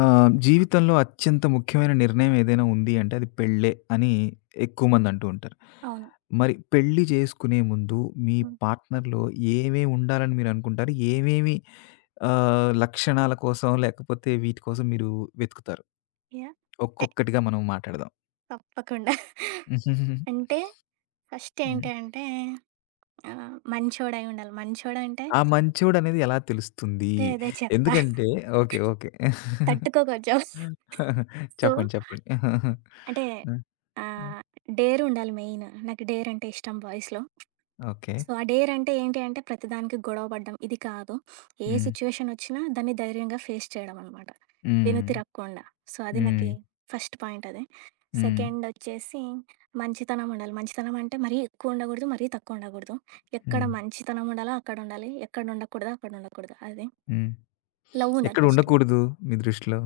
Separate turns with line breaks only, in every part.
జీవితంలో అత్యంత ముఖ్యమైన నిర్ణయం ఏదైనా ఉంది అంటే అది పెళ్ళే అని ఎక్కువ మంది అంటూ ఉంటారు.
అవును.
మరి పెళ్లి చేసుకునే ముందు మీ
హ్మ్.
పార్ట్‌నర్‌లో ఏమేమి ఉండాలని మీరు అనుకుంటారు? ఏమేమి లక్షణాల కోసం లేకపోతే వీటి కోసం మీరు వెతుకుతారు?
యాహ్! అంటే
ఒక్కొక్కటిగా మనం మాట్లాడదాం.
తప్పకుండా. అంటే ఫస్ట్
హ్మ్.
ఏంటి అంటే మంచోడై ఉండాలి. మంచోడంటే
ఆ మంచోడనేది ఎలా తెలుస్తుంది?
అదే అదే చెత్త
ఎందుకంటే ఓకే. ఓకే.
తట్టుకో కొంచెం. సో,
చెప్పండి. చెప్పండి.
అంటే
ఆ! ఆ!
ఆహ్, డేర్ ఉండాలి మెయిన్. నాకు డేర్ అంటే ఇష్టం బాయ్స్‌లో.
ఓకే.
సో ఆ డేర్ అంటే ఏంటి అంటే ప్రతిదానికి గొడవ పడ్డం. ఇది కాదు. ఏ
హ్మ్.
సిట్యుయేషన్ వచ్చినా దాన్ని ధైర్యంగా ఫేస్ చేయడం అనమాట.
హ్మ్.
వెనుతిరగకుండా. సో అది
హ్మ్.
నాకి ఫస్ట్ పాయింట్ అది.
హ్మ్.
సెకండ్ ఒచ్చేసి మంచితనం ఉండాలి. మంచితనం అంటే మరీ ఎక్కువ ఉండకూడదు. మరీ తక్కువ ఉండకూడదు. ఎక్కడ
హ్మ్.
మంచితనం ఉండాలో అక్కడ ఉండాలి. ఎక్కడ ఉండకూడదో అక్కడ ఉండకూడదు. అది.
హ్మ్.
లవ్ ఉండాలి
ఎక్కడ
ఫస్ట్.
ఉండకూడదు మీ దృష్టిలో?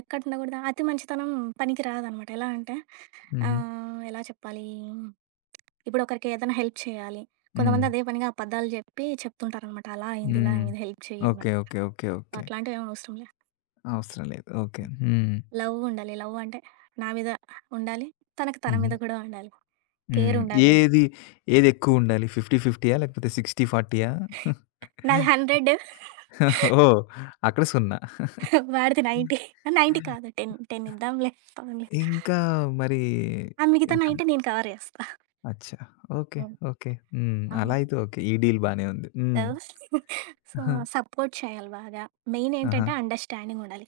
ఎక్కడ ఉండకూడదా అతి మంచితనం పనికి రాదనమాట. ఎలా అంటే
హుహు.
ఎలా చెప్పాలి? ఇప్పుడు ఒకరికి ఏదైనా హెల్ప్ చేయాలి.
హ్మ్.
కొంతమంది అదే పనిగా అబద్ధాలు జెప్పి చెప్తుంటారనమాట. అలా అయింది, ఇలా
హ్మ్.
అయింది హెల్ప్ చెయ్యి
ఓకే.
అన్నట్టు.
ఓకే. ఓకే.
So,
okay.
అట్లాంటివి ఏమి అవసరం లే.
అవసరం లేదు. ఓకే. హ్మ్.
లవ్ ఉండాలి. లవ్ అంటే నా మీద ఉండాలి. తనకి తన
హుహు.
మీద కూడా ఉండాలి. కేర్
హ్మ్.
ఉండాలి.
ఏది ఏదెక్కువుండాలి? 50, 50 లేకపోతే 60, 40?
నాది 100,
ఓహ్! అక్కడ 0?
వాడిది 90. 90 కాదు, 10, 10 ఇద్దాంలే. పోనీలే.
ఇంకా మరి
ఆ మిగతా
ఎహన్,
90 నేను కవర్ జేస్తా.
అచ్చా! ఓకే.
హ్మ్.
ఓకే. హ్మ్. అలా
అవును.
అయితే ఓకే. ఈ డీల్ బానే ఉంది. హ్మ్.
సో,
ఆహా!
సపోర్ట్ చేయాలి బాగా. మెయిన్
ఆహా!
ఏంటంటే అండర్‌స్టాండింగ్ ఉండాలి.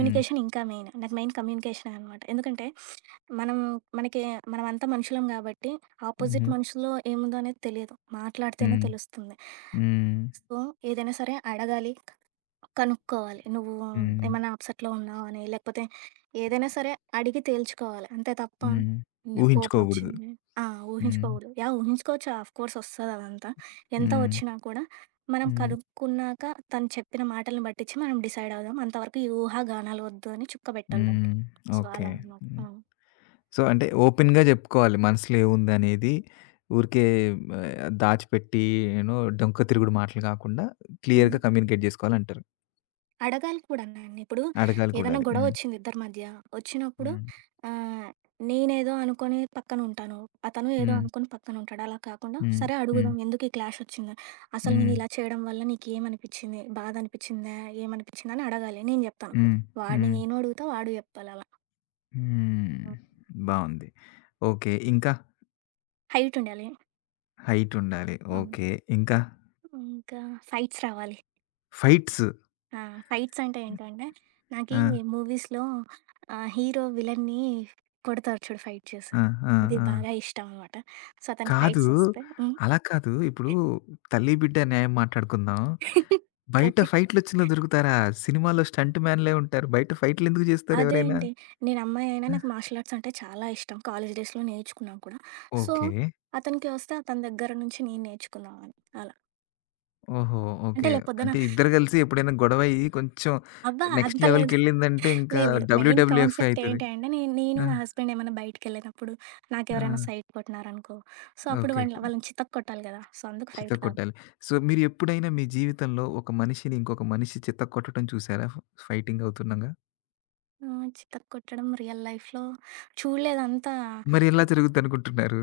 హ్మ్.
ఇంకా మెయిన్. నాకు మెయిన్ కమ్యూనికేషనే అనమాట. ఎందుకంటే మనం మనకి మనమంతా మనుషులం కాబట్టి ఆపోజిట్
హుహు.
మనుషుల్లో ఏముందో అనేది తెలియదు. మాట్లాడితేనే
హ్మ్.
తెలుస్తుంది.
హ్మ్. హ్మ్.
సో, ఏదైనా సరే అడగాలి. కనుక్కోవాలి. నువ్వు
హ్మ్.
ఏమన్నా అప్సెట్‌లో ఉన్నావా అని, లేకపోతే ఏదైనా సరే అడిగి తేల్చుకోవాలి. అంతే తప్ప
హ్మ్.
నాకు
ఊహించుకోగూడదు.
కోపమొచ్చింది. ఆ!
హ్మ్.
ఊహించుకోకూడదు. యాహ్! ఊహించుకోవచ్చు, ఆఫ్‌కోర్స్ ఒస్తది అదంతా. ఎంత
హ్మ్.
ఒచ్చినా కూడా మనం
హ్మ్.
కనుక్కున్నాక తను చెప్పిన మాటలను బట్టిచ్చి మనం డిసైడ్ అవుదాం. అంతవరకు ఈ ఊహాగానాలు ఒద్దు అని చుక్కబెట్టాలి దానికి.
హ్మ్.
So,
okay.
అలా అనమాట.
హ్మ్.
హ్మ్.
సో, అంటే ఓపెన్‌గా జెప్పుకోవాలి, మనసులో ఏముందనేది. ఊరికే దాచిపెట్టి యూనో డొంక తిరుగుడు మాటలు గాకుండా
హ్మ్.
క్లియర్‌గా కమ్యూనికేట్ జేసుకోవాలంటారు.
అడగాలి కూడా నన్ను. ఇప్పుడు
అడగాలి కూడా
ఏదైనా
అది.
గొడవ
హ్మ్.
వచ్చింది ఇద్దరి మధ్య, వచ్చినప్పుడు
హ్మ్.
ఆహ్, నేనేదో అనుకోని పక్కన ఉంటాను. అతను ఏదో
హ్మ్.
అనుకోని పక్కన ఉంటాడు. అలా కాకుండా
హ్మ్.
సరే
హ్మ్.
అడుగుదాం ఎందుకు ఈ క్లాష్ వచ్చిందని. అసలు నేను
హ్మ్.
ఇలా చేయడం వల్ల నీకేమనిపిచ్చింది? బాధ అనిపిచ్చిందా? ఏమనిపిచ్చింది? అని అడగాలి. నేను చెప్తాను.
హ్మ్.
వాడిని
హ్మ్.
నేను అడుగుతా, వాడు చెప్పాలి అలా.
హ్మ్.
హ్మ్.
బావుంది. ఓకే. ఇంకా
హైట్ ఉండాలి.
హైటుండాలి.
హ్మ్.
ఓకే. ఇంకా
ఇంకా ఫైట్స్ రావాలి.
ఫైట్స్.
ఆ! ఫైట్స్ అంటే ఏంటంటే, నాకీ
ఆ!
మూవీస్‌లో హీరో విలన్ని కొడతారు చూడు ఫైట్ చేసి.
ఆ! ఆ!
అది
ఆ!
బాగా ఇష్టం అనమాట. సో, అతనికి
కాదు.
ఫైట్స్ వస్తే హ్మ్.
అలా కాదు. ఇప్పుడు తల్లి, బిడ్డ న్యాయం మాట్లాడుకుందాం. బయట
ఓకే.
ఫైట్‌లొచ్చినా దొరుకుతారా? సినిమాలో స్టంట్ మ్యాన్‌లే ఉంటారు. బయట ఫైట్‌లెందుకు జేస్తారు ఎవరైనా?
అదేంటి, నేను అమ్మాయైనా
ఆ!
నాకు మార్షల్ ఆర్ట్స్ అంటే చాలా ఇష్టం. కాలేజ్ డేస్‌లో నేర్చుకున్నాను కూడా. So,
okay.
అతనికి వస్తే అతని దగ్గర నుంచి నేను నేర్చుకుందామని అలా.
ఓహో!
అంటే
ఓకే.
రేపు పొద్దున
అంటే ఇద్దరు గలిసి ఎప్పుడైనా గొడవయ్యి కొంచెం
అబ్బా!
నెక్స్ట్
అంత లేదు.
లెవెల్‌కెళ్ళిందంటే ఇంకా
లేదు. లేదు. మెయిన్
డబ్ల్యూడబ్ల్యూఎఫ్ఏ
కాన్సెప్ట్
అయితది.
ఏంటంటే, నేను నేను
ఆ!
నా హస్బెండ్ ఏమన్నా బయటికెళ్ళినప్పుడు,
ఆ!
నాకెవరైనా సైట్ కొట్టినారనుకో, సో, అప్పుడు
ఓకే.
వాళ్ళ
ఓకే.
వాళ్ళని చితక్ కొట్టాలి కదా! సో, అందుకు ఫైట్ కాదు.
చితక్కొట్టాలి. సో, మీరెప్పుడైనా మీ జీవితంలో ఒక మనిషిని ఇంకొక మనిషి చితక్కొట్టడం చూసారా ఫైటింగ్ అవుతుండగా?
చితక్ కొట్టడం రియల్ లైఫ్‌లో చూడలేదంతా.
మరి ఎలా జరుగుద్దనుకుంటున్నారు?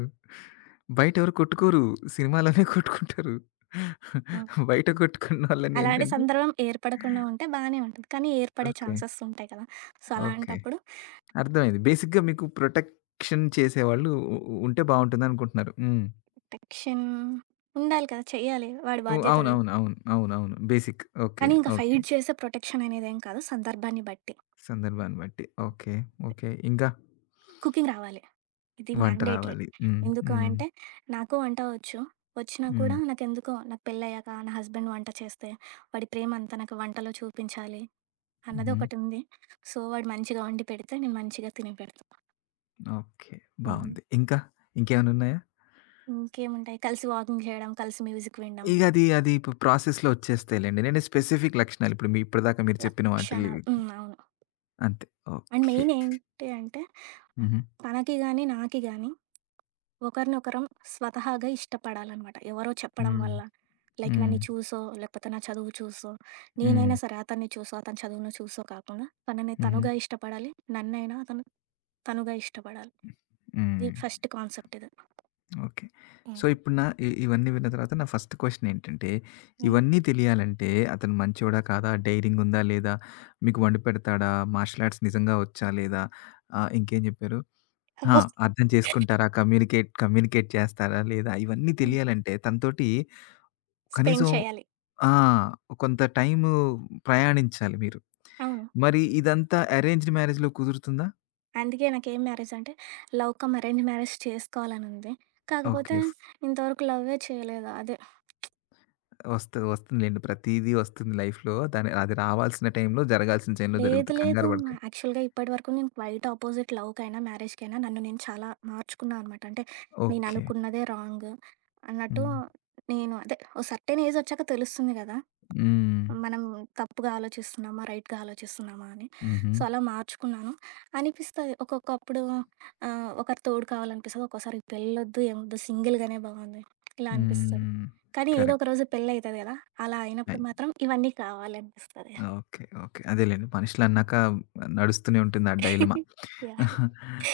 బయట ఎవరు కొట్టుకోరు. సినిమాలోనే కొట్టుకుంటారు.
హ్మ్.
బయట కొట్టుకున్నోళ్ళని
అలాంటి
ఏంటంటే
సందర్భం ఏర్పడకుండా ఉంటే బానే ఉంటది. కానీ ఏర్పడే
ఓకే.
ఛాన్సెస్ ఉంటాయి కదా! So,
okay.
అలాంటప్పుడు
అర్థమైంది. బేసిక్‌గా మీకు ప్రొటెక్షన్ చేసేవాళ్ళు ఉ ఉ ఉంటే బావుంటుందనుకుంటున్నారు. హ్మ్.
ప్రొటెక్షన్ ఉండాలి కదా! చెయ్యాలి. వాడి
హ్మ్.
బాధ్యత అది.
అవునవును. అవును. అవునవును. బేసిక్. ఓకే.
కానీ ఇంకా
ఓకే.
ఫైట్ చేసే ప్రొటెక్షన్ అనేదేం కాదు. సందర్భాన్ని బట్టి.
సందర్భాన్ని బట్టి. ఓకే. ఓకే. ఇంకా?
కుకింగ్ రావాలి. ఇది
వంట
మ్యాండేటరీ.
రావాలి. హ్మ్.
ఎందుకు
హ్మ్.
అంటే, నాకు వంట వచ్చు. వచ్చినా కూడా
హ్మ్.
నాకెందుకో నాకు పెళ్ళయ్యాక నా హస్బెండ్ వంట చేస్తే, వాడి ప్రేమంతా నాకు వంటలో చూపించాలి అన్నది
హ్మ్.
ఒకటుంది. సో, వాడు మంచిగా వండి పెడితే నేను మంచిగా తిని పెడతా.
ఓకే.
హ్మ్.
బావుంది. ఇంకా? ఇంకేమన్నున్నాయా?
ఇంకేముంటాయి, కలిసి వాకింగ్ చేయడం, కలిసి మ్యూజిక్ వినడం.
ఇగ అది, అది ఇప్పుడు ప్రాసెస్‌లో వచ్చేస్తాయిలెండి. నేను స్పెసిఫిక్ లక్షణాలు ఇప్పుడు మీ ఇప్పటిదాకా మీరు చెప్పిన వాటిలి
లక్షణాలు. హ్మ్. అవును.
అంతే.
And
okay.
మెయిన్ ఏంటి అంటే,
హుహు.
తనకి గాని, నాకి గాని ఒకరినొకరం స్వతహాగా ఇష్టపడాలన్నమాట. ఎవరో చెప్పడం
హ్మ్.
వల్ల. లైక్
హ్మ్.
నన్ను చూసో, లేకపోతే నా చదువు చూసో,
హ్మ్.
నేనైనా సరే అతన్ని చూసో, అతని చదువును చూసో కాకుండా తనని
హుహు.
తనుగా ఇష్టపడాలి. నన్నైనా అతను తనుగా ఇష్టపడాలి. ఇది
హ్మ్.
ఫస్ట్ కాన్సెప్ట్ ఇది.
ఓకే. సో,
హ్మ్.
ఇప్పుడు నా ఇవన్నీ విన్న తర్వాత నా ఫస్ట్ క్వెషన్ ఏంటంటే,
హ్మ్.
ఇవన్నీ తెలియాలంటే అతను మంచోడా? కాదా? డైరింగ్ ఉందా? లేదా? మీకు వండి పెడతాడా? మార్షల్ ఆర్ట్స్ నిజంగా వచ్చా? లేదా? ఇంకేం చెప్పారు? ఆ!
అబ్బో!
అర్థం చేసుకుంటారా? కమ్యూనికేట్ కమ్యూనికేట్ చేస్తారా? లేదా? ఇవన్నీ
హ్మ్.
తెలియాలంటే తనతోటి
స్పెండ్
కనీసం
చేయాలి.
ఆ! కొంత టైము ప్రయాణించాలి మీరు.
అవును.
మరి ఇదంతా అరేంజ్డ్ మ్యారేజ్‌లో కుదురుతుందా?
అందుకే నాకేం మ్యారేజ్ అంటే లవ్ కమ్ అరేంజ్ మ్యారేజ్ చేసుకోవాలనుంది.
ఓకే.
కాకపోతే ఇంతవరకు లవ్వే చేయలేదు. అదే
వస్తుందిలెండి. ప్రతీదీ వస్తుంది లైఫ్‌లో. దాని అది రావాల్సిన టైంలో, జరగాల్సిన టైంలో
లేదు.
జరుగుతుంది.
లేదు.
కంగారు పడకండి.
యాక్చువల్‌గా ఇప్పటివరకు నేను క్వైట్ అపోజిట్ లవ్‌కైనా, మ్యారేజ్‌కైనా నన్ను నేను చాలా మార్చుకున్నా అనమాట. అంటే నేను
ఓకే.
అనుకున్నదే రాంగ్ అన్నట్టు.
హ్మ్.
నేను అదే ఓ సర్టెన్ ఏజ్ వచ్చాక తెలుస్తుంది కదా!
హ్మ్.
మనం తప్పుగా ఆలోచిస్తున్నామా? రైట్‌గా ఆలోచిస్తున్నామా అని.
హుహు.
సో, అలా మార్చుకున్నాను. అనిపిస్తది ఒక్కొక్కప్పుడు ఒకరి తోడు కావాలనిపిస్తది. ఒక్కోసారి పెళ్ళొద్దు, ఏమొద్దు, సింగిల్‌గానే బాగుంది. ఇలా అనిపిస్తది.
హ్మ్.
కానీ ఏదో ఒక
కరెక్ట్.
రోజు పెళ్లయితది కదా! అలా అయినప్పుడు
అయి
మాత్రం ఇవన్నీ కావాలి అనిపిస్తది.
ఓకే. ఓకే. అదేలెండి. మనుషులన్నాక నడుస్తూనే ఉంటుంది ఆ
యాహ్!
డైలమా.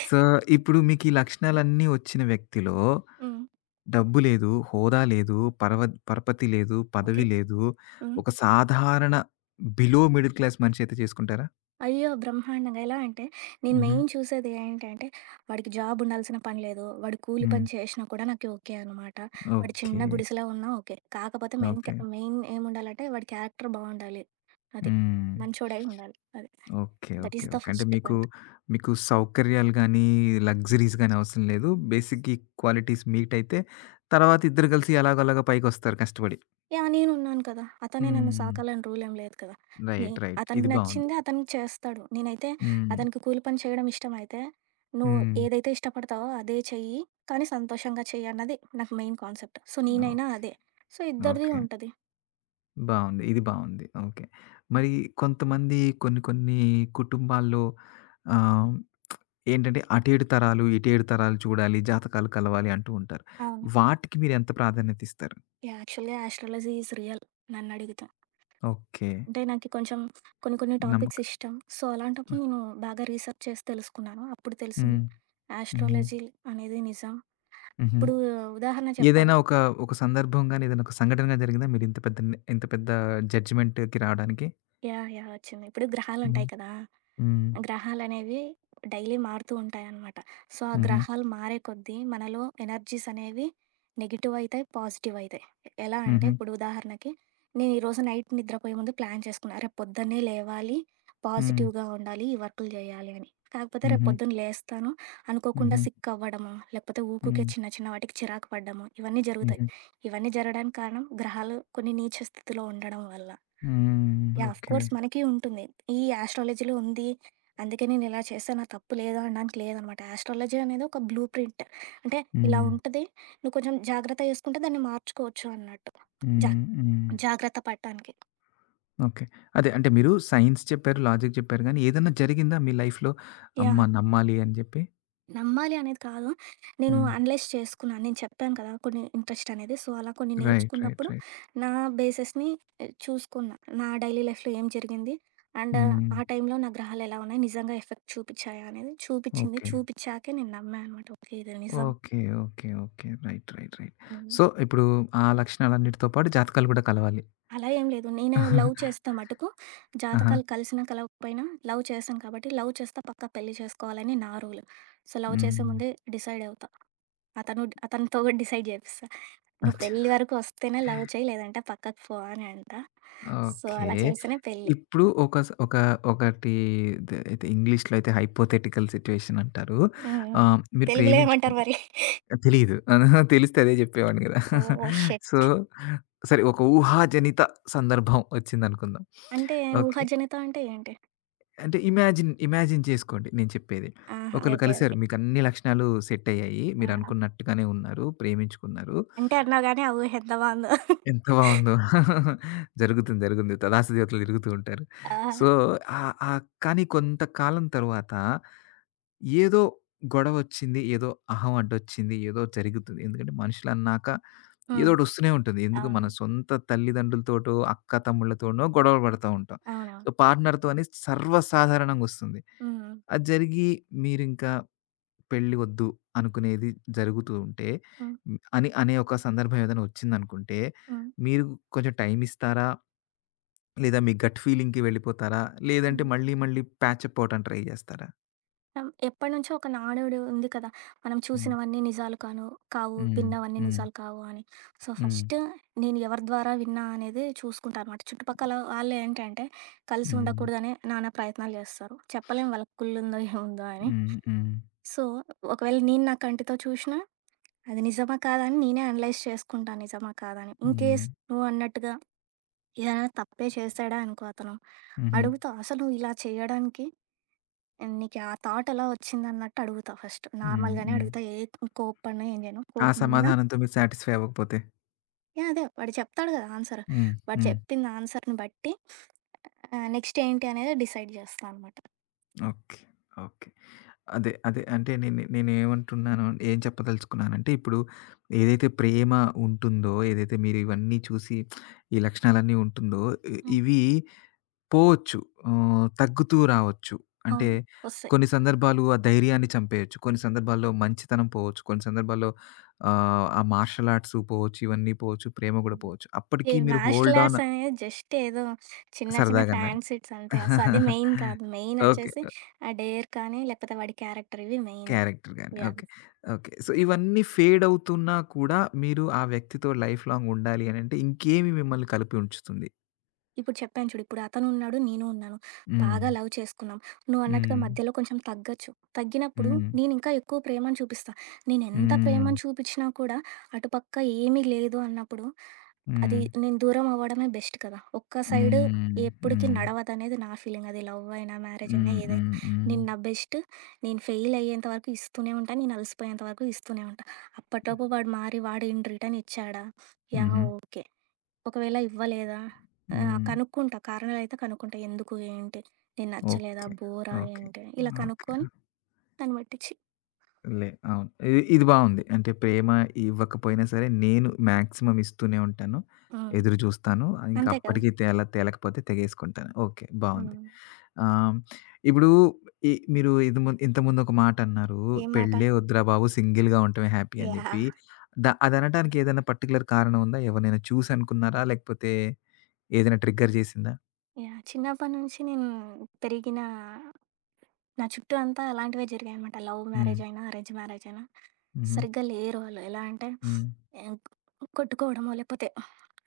సో, ఇప్పుడు మీకీ లక్షణాలన్నీ వచ్చిన వ్యక్తిలో
హ్మ్.
డబ్బు లేదు, హోదా లేదు, పరపతి లేదు,
ఓకే.
పదవి లేదు.
హ్మ్.
ఒక సాధారణ బిలో మిడిల్ క్లాస్ మనిషి అయితే చేసుకుంటారా?
అయ్యో! బ్రహ్మాండంగా. ఎలా అంటే, నేను
హుహు.
మెయిన్ చూసేది ఏంటంటే, వాడికి జాబ్ ఉండాల్సిన పని లేదు. వాడు కూలి
హ్మ్.
పని చేషినా కూడా నాకు ఓకే అనమాట. వాడు
ఓకే.
చిన్న గుడిసెలో ఉన్నా ఓకే. కాకపోతే
ఓకే.
మెయిన్ ఏముండాలంటే, వాడి క్యారెక్టర్ బావుండాలి. అది.
హ్మ్.
మంచోడై ఉండాలి. అది.
Okay.
That
okay.
Is the
okay. అంటే
ఫస్ట్
మీకు,
పాయింట్.
మీకు సౌకర్యాలు గానీ, లగ్జరీస్ గానీ అవసరం లేదు. బేసిక్ ఈక్వాలిటీస్ మీట్ అయితే తర్వాత ఇద్దరు కలిసి ఎలాగోలాగా పైకొస్తారు కష్టపడి.
యాహ్! నేనున్నాను కదా! అతనే నన్ను
హ్మ్.
సాకాలని రూలేం లేదు కదా! నే
రైట్. రైట్. ఇది
అతనికి
బావుంది.
నచ్చింది అతను చేస్తాడు. నేనైతే
హ్మ్.
అతనికి కూలి పని చేయడం ఇష్టమైతే, "నువ్వు
హ్మ్.
ఏదైతే ఇష్టపడతావో అదే చెయ్యి, కానీ సంతోషంగా చెయ్యి" అన్నది నాకు మెయిన్ కాన్సెప్ట్. సో, నేనైనా
ఓకే.
అదే. సో, ఇద్దరిది
ఓకే.
ఉంటది.
బావుంది. ఇది బావుంది. ఓకే. మరి కొంతమంది కొన్ని కొన్ని కుటుంబాల్లో ఆహ్, ఏంటంటే అటు 7 తరాలు, ఇటు 7 తరాలు చూడాలి, జాతకాలు కలవాలి అంటూ ఉంటారు.
అవును.
వాటికి మీరెంత ప్రాధాన్యత ఇస్తారు?
యాహ్! యాక్చువల్‌గా యాస్ట్రాలజీ ఈజ్ రియల్ నన్నడిగితే.
ఓకే.
అంటే నాకి కొంచెం కొన్ని కొన్ని టాపిక్స్
నమ్మక
ఇష్టం. సో, అలాంటప్పుడు నేను బాగా రీసెర్చ్ చేసి తెలుసుకున్నాను. అప్పుడు తెలిసింది
హ్మ్. హుహు.
యాస్ట్రాలజీ అనేది నిజం.
హుహు.
ఇప్పుడు ఉదాహరణ చెప్పాలి.
ఏదైనా ఒక, ఒక సందర్భం గాని, ఏదైనా ఒక సంఘటన గాని జరిగిందా మీరింత పెద్ద ని ఇంత పెద్ద జడ్జ్‌మెంట్‌కి రావడానికి?
యాహ్! యాహ్! వచ్చింది. ఇప్పుడు
హ్మ్.
గ్రహాలుంటాయి కదా!
హ్మ్.
గ్రహాలనేవి డైలీ మారుతూ ఉంటాయనమాట. సో, ఆ
హుహు.
గ్రహాలు మారే కొద్దీ మనలో ఎనర్జీస్ అనేవి నెగెటివ్ అయితాయి, పాజిటివ్ అయితాయి. ఎలా అంటే
హుహు.
ఇప్పుడు ఉదాహరణకి నేను ఈరోజు నైట్ నిద్రపోయే ముందు ప్లాన్ చేసుకున్నా. రేపు పొద్దున్నే లేవాలి,
హ్మ్.
పాజిటివ్‌గా ఉండాలి, ఈ వర్కులు చేయాలి అని. కాకపోతే రేపు
హుహు.
పొద్దున్న లేస్తాను, అనుకోకుండా
హుహు.
సిక్ అవ్వడము, లేకపోతే ఊకుకే
హ్మ్.
చిన్న చిన్న వాటికి చిరాకు పడ్డము, ఇవన్నీ జరుగుతాయి.
హుహు.
ఇవన్నీ జరగడానికి కారణం గ్రహాలు కొన్ని నీచ స్థితిలో ఉండడం వల్ల.
హ్మ్.
యాహ్! Of
okay.
కోర్స్ మనకి ఉంటుంది. ఈ ఆస్ట్రాలజీలో ఉంది. అందుకే నేను ఇలా చేస్తే నా తప్పు లేదు అనడానికి లేదనమాట. ఆస్ట్రాలజీ అనేది ఒక బ్లూ ప్రింట్. అంటే ఇలా
హ్మ్.
ఉంటది. నువ్వు కొంచెం జాగ్రత్త చేసుకుంటే దాన్ని మార్చుకోవచ్చు అన్నట్టు. జా
హ్మ్. హ్మ్.
జాగ్రత్త పడటానికి.
ఓకే. అదే అంటే మీరు సైన్స్ చెప్పారు, లాజిక్ చెప్పారు గానీ ఏదన్నా జరిగిందా మీ లైఫ్‌లో అమ్మ,
యాహ్!
నమ్మాలి అని జెప్పి?
నమ్మాలి అనేది కాదు. నేను
హ్మ్.
అనలైజ్ చేసుకున్నాను. నేను చెప్పాను కదా! కొన్ని ఇంట్రెస్ట్ అనేది. సో, అలా కొన్ని
రైట్. రైట్.
నేర్చుకున్నప్పుడు
రైట్.
నా బేసెస్‌ని చూసుకున్నా. నా డైలీ లైఫ్‌లో ఏం జరిగింది? అండ్
హ్మ్.
ఆ టైంలో నా గ్రహాలు ఎలా ఉన్నాయి? నిజంగా ఎఫెక్ట్ చూపిచ్చాయా అనేది చూపిచ్చింది.
ఓకే.
చూపిచ్చాకే నేను నమ్మా అనమాట. ఓకే. ఇది నిజం.
Okay. Okay. Okay. Right. Right. Right.
హ్మ్.
సో, ఇప్పుడు ఆ లక్షణాలన్నిటితో పాటు జాతకాలు గూడా కలవాలి.
అలా ఏం లేదు. నేను లవ్ చేస్తా మటుకు హుహు.
ఆహా!
జాతకాలు కలిసినా, కలవకపోయినా లవ్ చేశాను కాబట్టి, లవ్ చేస్తే పక్కా పెళ్లి చేసుకోవాలని నా రూల్. సో, లవ్ చేసే
హ్మ్.
ముందే డిసైడ్ అవుతా. అతను అతనితో కూడా డిసైడ్ చేపిస్తా. "నువ్వు
అచ్చా!
పెళ్లి వరకు వస్తేనే లవ్ చెయ్యి, లేదంటే పక్కకు పో" అని అంటా. So,
okay.
అలా చేస్తేనే పెళ్లి.
ఇప్పుడు ఒక ఒక ఒకటి అయితే ఇంగ్లీష్‌లో అయితే హైపోథెటికల్ సిట్యుయేషన్ అంటారు.
హ్మ్. హ్మ్.
మీరు
తెలుగులో
ప్రేమించుకు
ఏమంటారు మరి?
తెలీదు. ఆహా! తెలిస్తే అదే జెప్పేవాడిని గదా!
ఓహ్!
So,
shit!
సరే ఒక ఊహాజనిత సందర్భం ఒచ్చిందనుకుందాం.
అంటే
ఓకే.
ఊహాజనిత అంటే ఏంటి?
అంటే ఇమాజిన్ చేసుకోండి నేను చెప్పేది.
ఆహా!
ఒకళ్ళు
ఓకే.
కలిసారు.
ఓకే.
మీకు అన్ని లక్షణాలు సెట్టయ్యాయి.
ఆహా!
మీరనుకున్నట్టుగానే ఉన్నారు, ప్రేమించుకున్నారు.
అంటే అన్నావు గానీ, ఆ ఊహ ఎంత బావుందో.
ఎంత బావుందో. జరుగుతుంది. జరుగుతుంది. తదాస్తు దేవతలు తిరుగుతూ ఉంటారు.
ఆహా!
సో, ఆహ్, ఆహ్, కానీ కొంతకాలం తరువాత ఏదో గొడవొచ్చింది. ఏదో అహం అడ్డొచ్చింది. ఏదో జరుగుతుంది. ఎందుకంటే మనుషులన్నాక
హ్మ్.
ఏదోటొస్తూనే ఉంటుంది. ఎందుకు మన
అవునవును.
సొంత తల్లిదండ్రులతోటో, అక్క తమ్ముళ్ళతోనో గొడవలు పడతా ఉంటాం.
అవునవును.
సో, పార్ట్నర్‌తో అని సర్వసాధారణంగొస్తుంది.
హ్మ్.
అది జరిగి మీరింకా పెళ్లి వద్దు అనుకునేది జరుగుతూ ఉంటే
హ్మ్.
హ్మ్, అని అనే ఒక సందర్భం ఏదైనా వచ్చిందనుకుంటే,
హ్మ్.
మీరు కొంచెం టైమ్ ఇస్తారా? లేదా మీ గట్ ఫీలింగ్‌కి వెళ్ళిపోతారా? లేదంటే
హ్మ్.
మళ్ళీ మళ్ళీ ప్యాచ్ అప్ అవ్వటానికి ట్రై జేస్తారా?
ఎప్పటినుంచో ఒక నానుడి ఉంది కదా! మనం
హ్మ్.
చూసినవన్నీ నిజాలు కాను కావు,
హ్మ్.
విన్నవన్నీ
హ్మ్.
నిజాలు కావు అని. సో,
హ్మ్.
ఫస్ట్ నేను ఎవరి ద్వారా విన్నా అనేది చూసుకుంటా అనమాట. చుట్టుపక్కల వాళ్ళు ఏంటంటే, కలిసి
హ్మ్.
ఉండకూడదనే నానా ప్రయత్నాలు చేస్తారు. చెప్పలేం వాళ్ళకి కుళ్ళుందో, ఏముందో అని.
హ్మ్. హ్మ్.
సో, ఒకవేళ నేను నా కంటితో చూషినా, అది నిజమా, కాదా అని నేనే అనలైజ్ చేసుకుంటా నిజమా, కాదా అని.
హ్మ్.
ఇన్‌కేస్ నువ్వన్నట్టుగా ఏదైనా తప్పే చేశాడా అనుకో అతను,
హుహు.
అడుగుతా అసలు నువ్వు ఇలా చేయడానికి అండ్ నీకు ఆ థాట్ ఎలా వచ్చిందన్నట్టు అడుగుతా ఫస్ట్.
హ్మ్.
నార్మల్‌గానే
హ్మ్.
అడుగుతా. కోప్పడను, ఏం చేయను.
ఆ
కోపమున్నా
సమాధానంతో మీరు సాటిస్‌ఫై అవ్వకపోతే?
యాహ్! అదే వాడు చెప్తాడు కదా ఆన్సర్.
హ్మ్.
వాడు
హ్మ్.
చెప్పింది ఆన్సర్‌ని బట్టి నెక్స్ట్ ఏంటి అనేది డిసైడ్ చేస్తా అనమాట.
ఓకే. ఓకే. అదే. అదే. అంటే నేను నేనేమంటున్నాను ఏం చెప్పదలుచుకున్నానంటే, ఇప్పుడు ఏదైతే ప్రేమ ఉంటుందో, ఏదైతే మీరు ఇవన్నీ చూసి ఈ లక్షణాలన్నీ ఉంటుందో,
హ్మ్.
ఇవి పోవచ్చు. తగ్గుతూ రావచ్చు. అంటే
అవును. వస్తాయి.
కొన్ని సందర్భాలు ఆ ధైర్యాన్ని చంపేయొచ్చు. కొన్ని సందర్భాల్లో మంచితనం పోవచ్చు. కొన్ని సందర్భాల్లో ఆ మార్షల్ ఆర్ట్స్ పోవచ్చు. ఇవన్నీ పోవచ్చు. ప్రేమ గూడా
హ్మ్.
పోవచ్చు.
ఈ
అప్పటికి మీరు
మార్షల్
హోల్డ్ ఆన్
ఆర్ట్స్ అనేది జస్ట్ ఏదో చిన్న చిన్న
సరదాగన్నారు.
ఫ్యాన్సీస్ అంతే. అసలు అది మెయిన్ కాదు. Main
okay.
వచ్చేసి ఆ డేర్ కానీ, లేకపోతే వాడి క్యారెక్టర్, ఇవి మెయిన్.
క్యారెక్టర్ గాని.
యాహ్!
ఓకే. ఓకే. సో, ఇవన్నీ ఫేడ్ అవుతున్నా కూడా మీరు ఆ వ్యక్తితో లైఫ్ లాంగ్ ఉండాలి అనంటే ఇంకేమి మిమ్మల్ని కలిపి ఉంచుతుంది?
ఇప్పుడు చెప్పాను చూడు. ఇప్పుడు అతను ఉన్నాడు. నేను ఉన్నాను.
హ్మ్.
బాగా లవ్ చేసుకున్నాం. నువ్వన్నట్టుగా
హ్మ్.
మధ్యలో కొంచెం తగ్గొచ్చు. తగ్గినప్పుడు
హ్మ్.
నేనింకా ఎక్కువ ప్రేమను చూపిస్తా. నేనెంత
హ్మ్.
ప్రేమను చూపిచ్చినా కూడా అటుపక్క ఏమీ లేదు అన్నప్పుడు అది,
హ్మ్.
నేను దూరం అవ్వడమే బెస్ట్ కదా! ఒక్క సైడు
హ్మ్.
ఎప్పటికి
హ్మ్.
నడవదనేది నా ఫీలింగ్. అది లవ్ అయినా, మ్యారేజ్ అయినా
హ్మ్.
ఏదైనా.
హ్మ్. హ్మ్.
నేను నా బెస్ట్ నేను ఫెయిల్ అయ్యేంత వరకు ఇస్తూనే ఉంటా. నేను అలసిపోయేంత వరకు ఇస్తూనే ఉంటా. అప్పటిలోపు వాడు మారి వాడు ఇన్ రిటర్న్ ఇచ్చాడా యాహ్!
హుహు.
ఓకే. ఒకవేళ ఇవ్వలేదా? హ్మ్.
హ్మ్.
కనుక్కుంటా. కారణాలైతే కనుక్కుంటా. ఎందుకు? ఏంటి? నేను నచ్చలేదా?
ఓకే.
బోరా?
ఓకే.
ఏంటి? ఇలా
ఓకే.
కనుక్కొని దాన్ని పట్టిచ్చి
లే అవును. ఇది ఇది బావుంది. అంటే ప్రేమ ఇవ్వకపోయినా సరే నేను మాక్సిమం ఇస్తూనే ఉంటాను.
హ్మ్.
ఎదురు జూస్తాను. ఇంక
అంతే కదా!
అప్పటికి తేల తేలకపోతే తెగేసుకుంటాను. ఓకే. బావుంది.
హ్మ్.
ఆ! ఇప్పుడు మీరు ఇంతకుముందు ఒక మాటన్నారు.
ఏ మాట?
"పెళ్ళే వద్దురా బాబు! సింగిల్‌గా ఉండటమే హ్యాపీ" అని జెప్పి.
యాహ్!
అదనటానికి ఏదైనా పర్టిక్యులర్ కారణం ఉందా? ఎవరినైనా చూసి అనుకున్నారా? లేకపోతే ఏదైనా ట్రిగ్గర్ జేసిందా?
యాహ్! చిన్నప్పటి నుంచి నేను పెరిగిన నా చుట్టూ అంతా అలాంటివే జరిగాయనమాట. లవ్
హ్మ్.
మ్యారేజ్ అయినా, అరేంజ్ మ్యారేజ్ అయినా
హుహు.
సరిగ్గా లేరు వాళ్ళు. ఎలా అంటే
హ్మ్.
ఆహ్, కొట్టుకోవడమో, లేకపోతే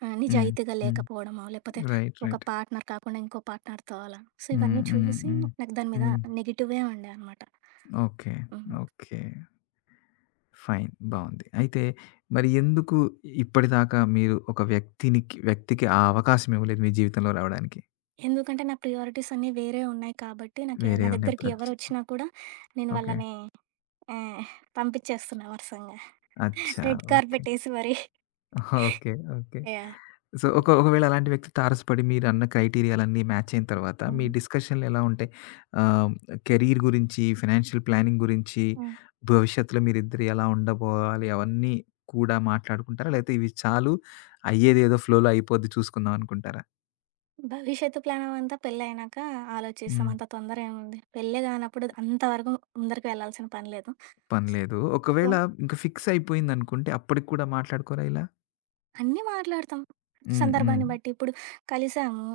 హ్మ్.
నిజాయితీగా
హ్మ్.
లేకపోవడమో, లేకపోతే
రైట్.
ఒక
రైట్.
పార్ట్నర్ కాకుండా ఇంకో పార్ట్నర్‌తో అలా. సో,
హ్మ్.
ఇవన్నీ
హ్మ్.
చూసి
హ్మ్.
నాకు దాని మీద
హ్మ్.
నెగెటివే ఉండే అనమాట.
ఓకే.
హ్మ్.
ఓకే. ఫైన్. బావుంది. అయితే మరి ఎందుకు ఇప్పటిదాకా మీరు ఒక వ్యక్తికి ఆ అవకాశం ఇవ్వలేదు మీ జీవితంలో రావడానికి?
ఎందుకంటే నా ప్రియారిటీస్ అన్నీ వేరే ఉన్నాయి కాబట్టి, నాకే
వేరే
నా
ఉన్న
దగ్గరికి
ప్రచ్
ఎవరొచ్చినా కూడా నేను
ఓకే.
వాళ్ళని ఆహ్, పంపించేస్తున్నా వరుసంగా.
అచ్చా!
Red
okay.
కార్పెట్ ఏసి మరి
ఓకే. ఓకే.
యాహ్!
సో, ఒకవేళ అలాంటి వ్యక్తితో తారసపడి మీరన్న క్రైటీరియాలన్నీ మ్యాచ్ అయిన తర్వాత మీ
హ్మ్.
డిస్కషన్‌లు ఎలా ఉంటాయి? ఆహ్, కెరీర్ గురించి, ఫైనాన్షియల్ ప్లానింగ్ గురించి,
హ్మ్.
భవిష్యత్తులో మీరిద్దరు ఎలా ఉండబోవాలి అవన్నీ కూడా మాట్లాడుకుంటారా? లేకపోతే ఇవి చాలు అయ్యేదేదో ఫ్లోలో అయిపోద్ది చూసుకుందాం అనుకుంటారా?
భవిష్యత్తు ప్లాన్ అంతా పెళ్ళైనాక ఆలోచిస్తాం.
హ్మ్.
అంత తొందర ఏముంది? పెళ్ళే కానప్పుడు అంతవరకు ముందరికి వెళ్ళాల్సిన పని లేదు.
పనిలేదు.
సో,
ఒకవేళ ఇంక ఫిక్స్ అయిపోయిందనుకుంటే అప్పటికి కూడా మాట్లాడుకోరా ఇలా?
అన్నీ మాట్లాడతాం.
హ్మ్. హ్మ్.
సందర్భాన్ని బట్టి ఇప్పుడు కలిసాము.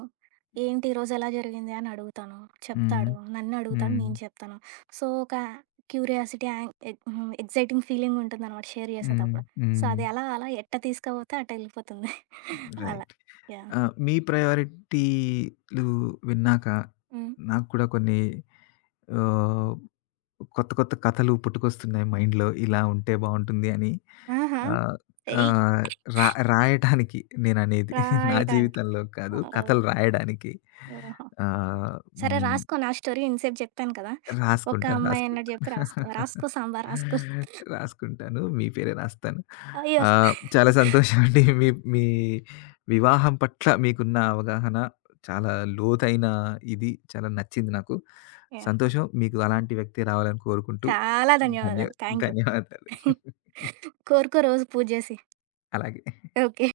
ఏంటి ఈరోజు ఎలా జరిగింది అని అడుగుతాను.
హ్మ్.
చెప్తాడు. నన్ను అడుగుతాడు.
హ్మ్.
నేను చెప్తాను. సో, ఒక క్యూరియాసిటీ యాంగ్ ఎగ్ హ్మ్. ఎక్సైటింగ్ ఫీలింగ్ ఉంటుందనమాట షేర్
హ్మ్.
చేసేటప్పుడు. సో,
హ్మ్.
అది అలా అలా ఎట్ట తీసుకపోతే అట్ట ఎళ్ళిపోతుంది. అలా.
రైట్.
యాహ్!
ఆ! మీ ప్రయారిటీలు విన్నాక
హ్మ్.
నాకు కూడా కొన్ని ఆహ్, కొత్త కొత్త కథలు పుట్టుకొస్తున్నాయి మైండ్‌లో. ఇలా ఉంటే బావుంటుంది అని
ఆహా!
ఆహ్,
ఏయ్!
ఆహ్, రాయటానికి నేననేది. నా
రాయటానికి.
జీవితంలో కాదు
ఓహ్!
కథలు రాయడానికి.
ఓహో!
ఆహ్,
సరే
హ్మ్.
రాసుకో, నా స్టోరీ ఇంతసేపు చెప్పాను కదా! ఒక
రాసుకుంటాను. రాసుకుంటాను.
అమ్మాయి అన్నట్టు చెప్పి రాసుకో. రాసుకో సాంబా రాసుకో.
రాసుకుంటాను. మీ పేరే రాస్తాను.
అయ్యో!
చాలా సంతోషం అండి. మీ మీ వివాహం పట్ల మీకున్న అవగాహన చాలా లోతైన ఇది. చాలా నచ్చింది నాకు.
యాహ్!
సంతోషం. మీకు అలాంటి వ్యక్తే రావాలని కోరుకుంటూ
చాలా
ధన్య
ధన్యవాదాలు. Thank you.
ధన్యవాదాలు.
కోరుకో రోజు పూజ చేసి.
అలాగే.
ఓకే.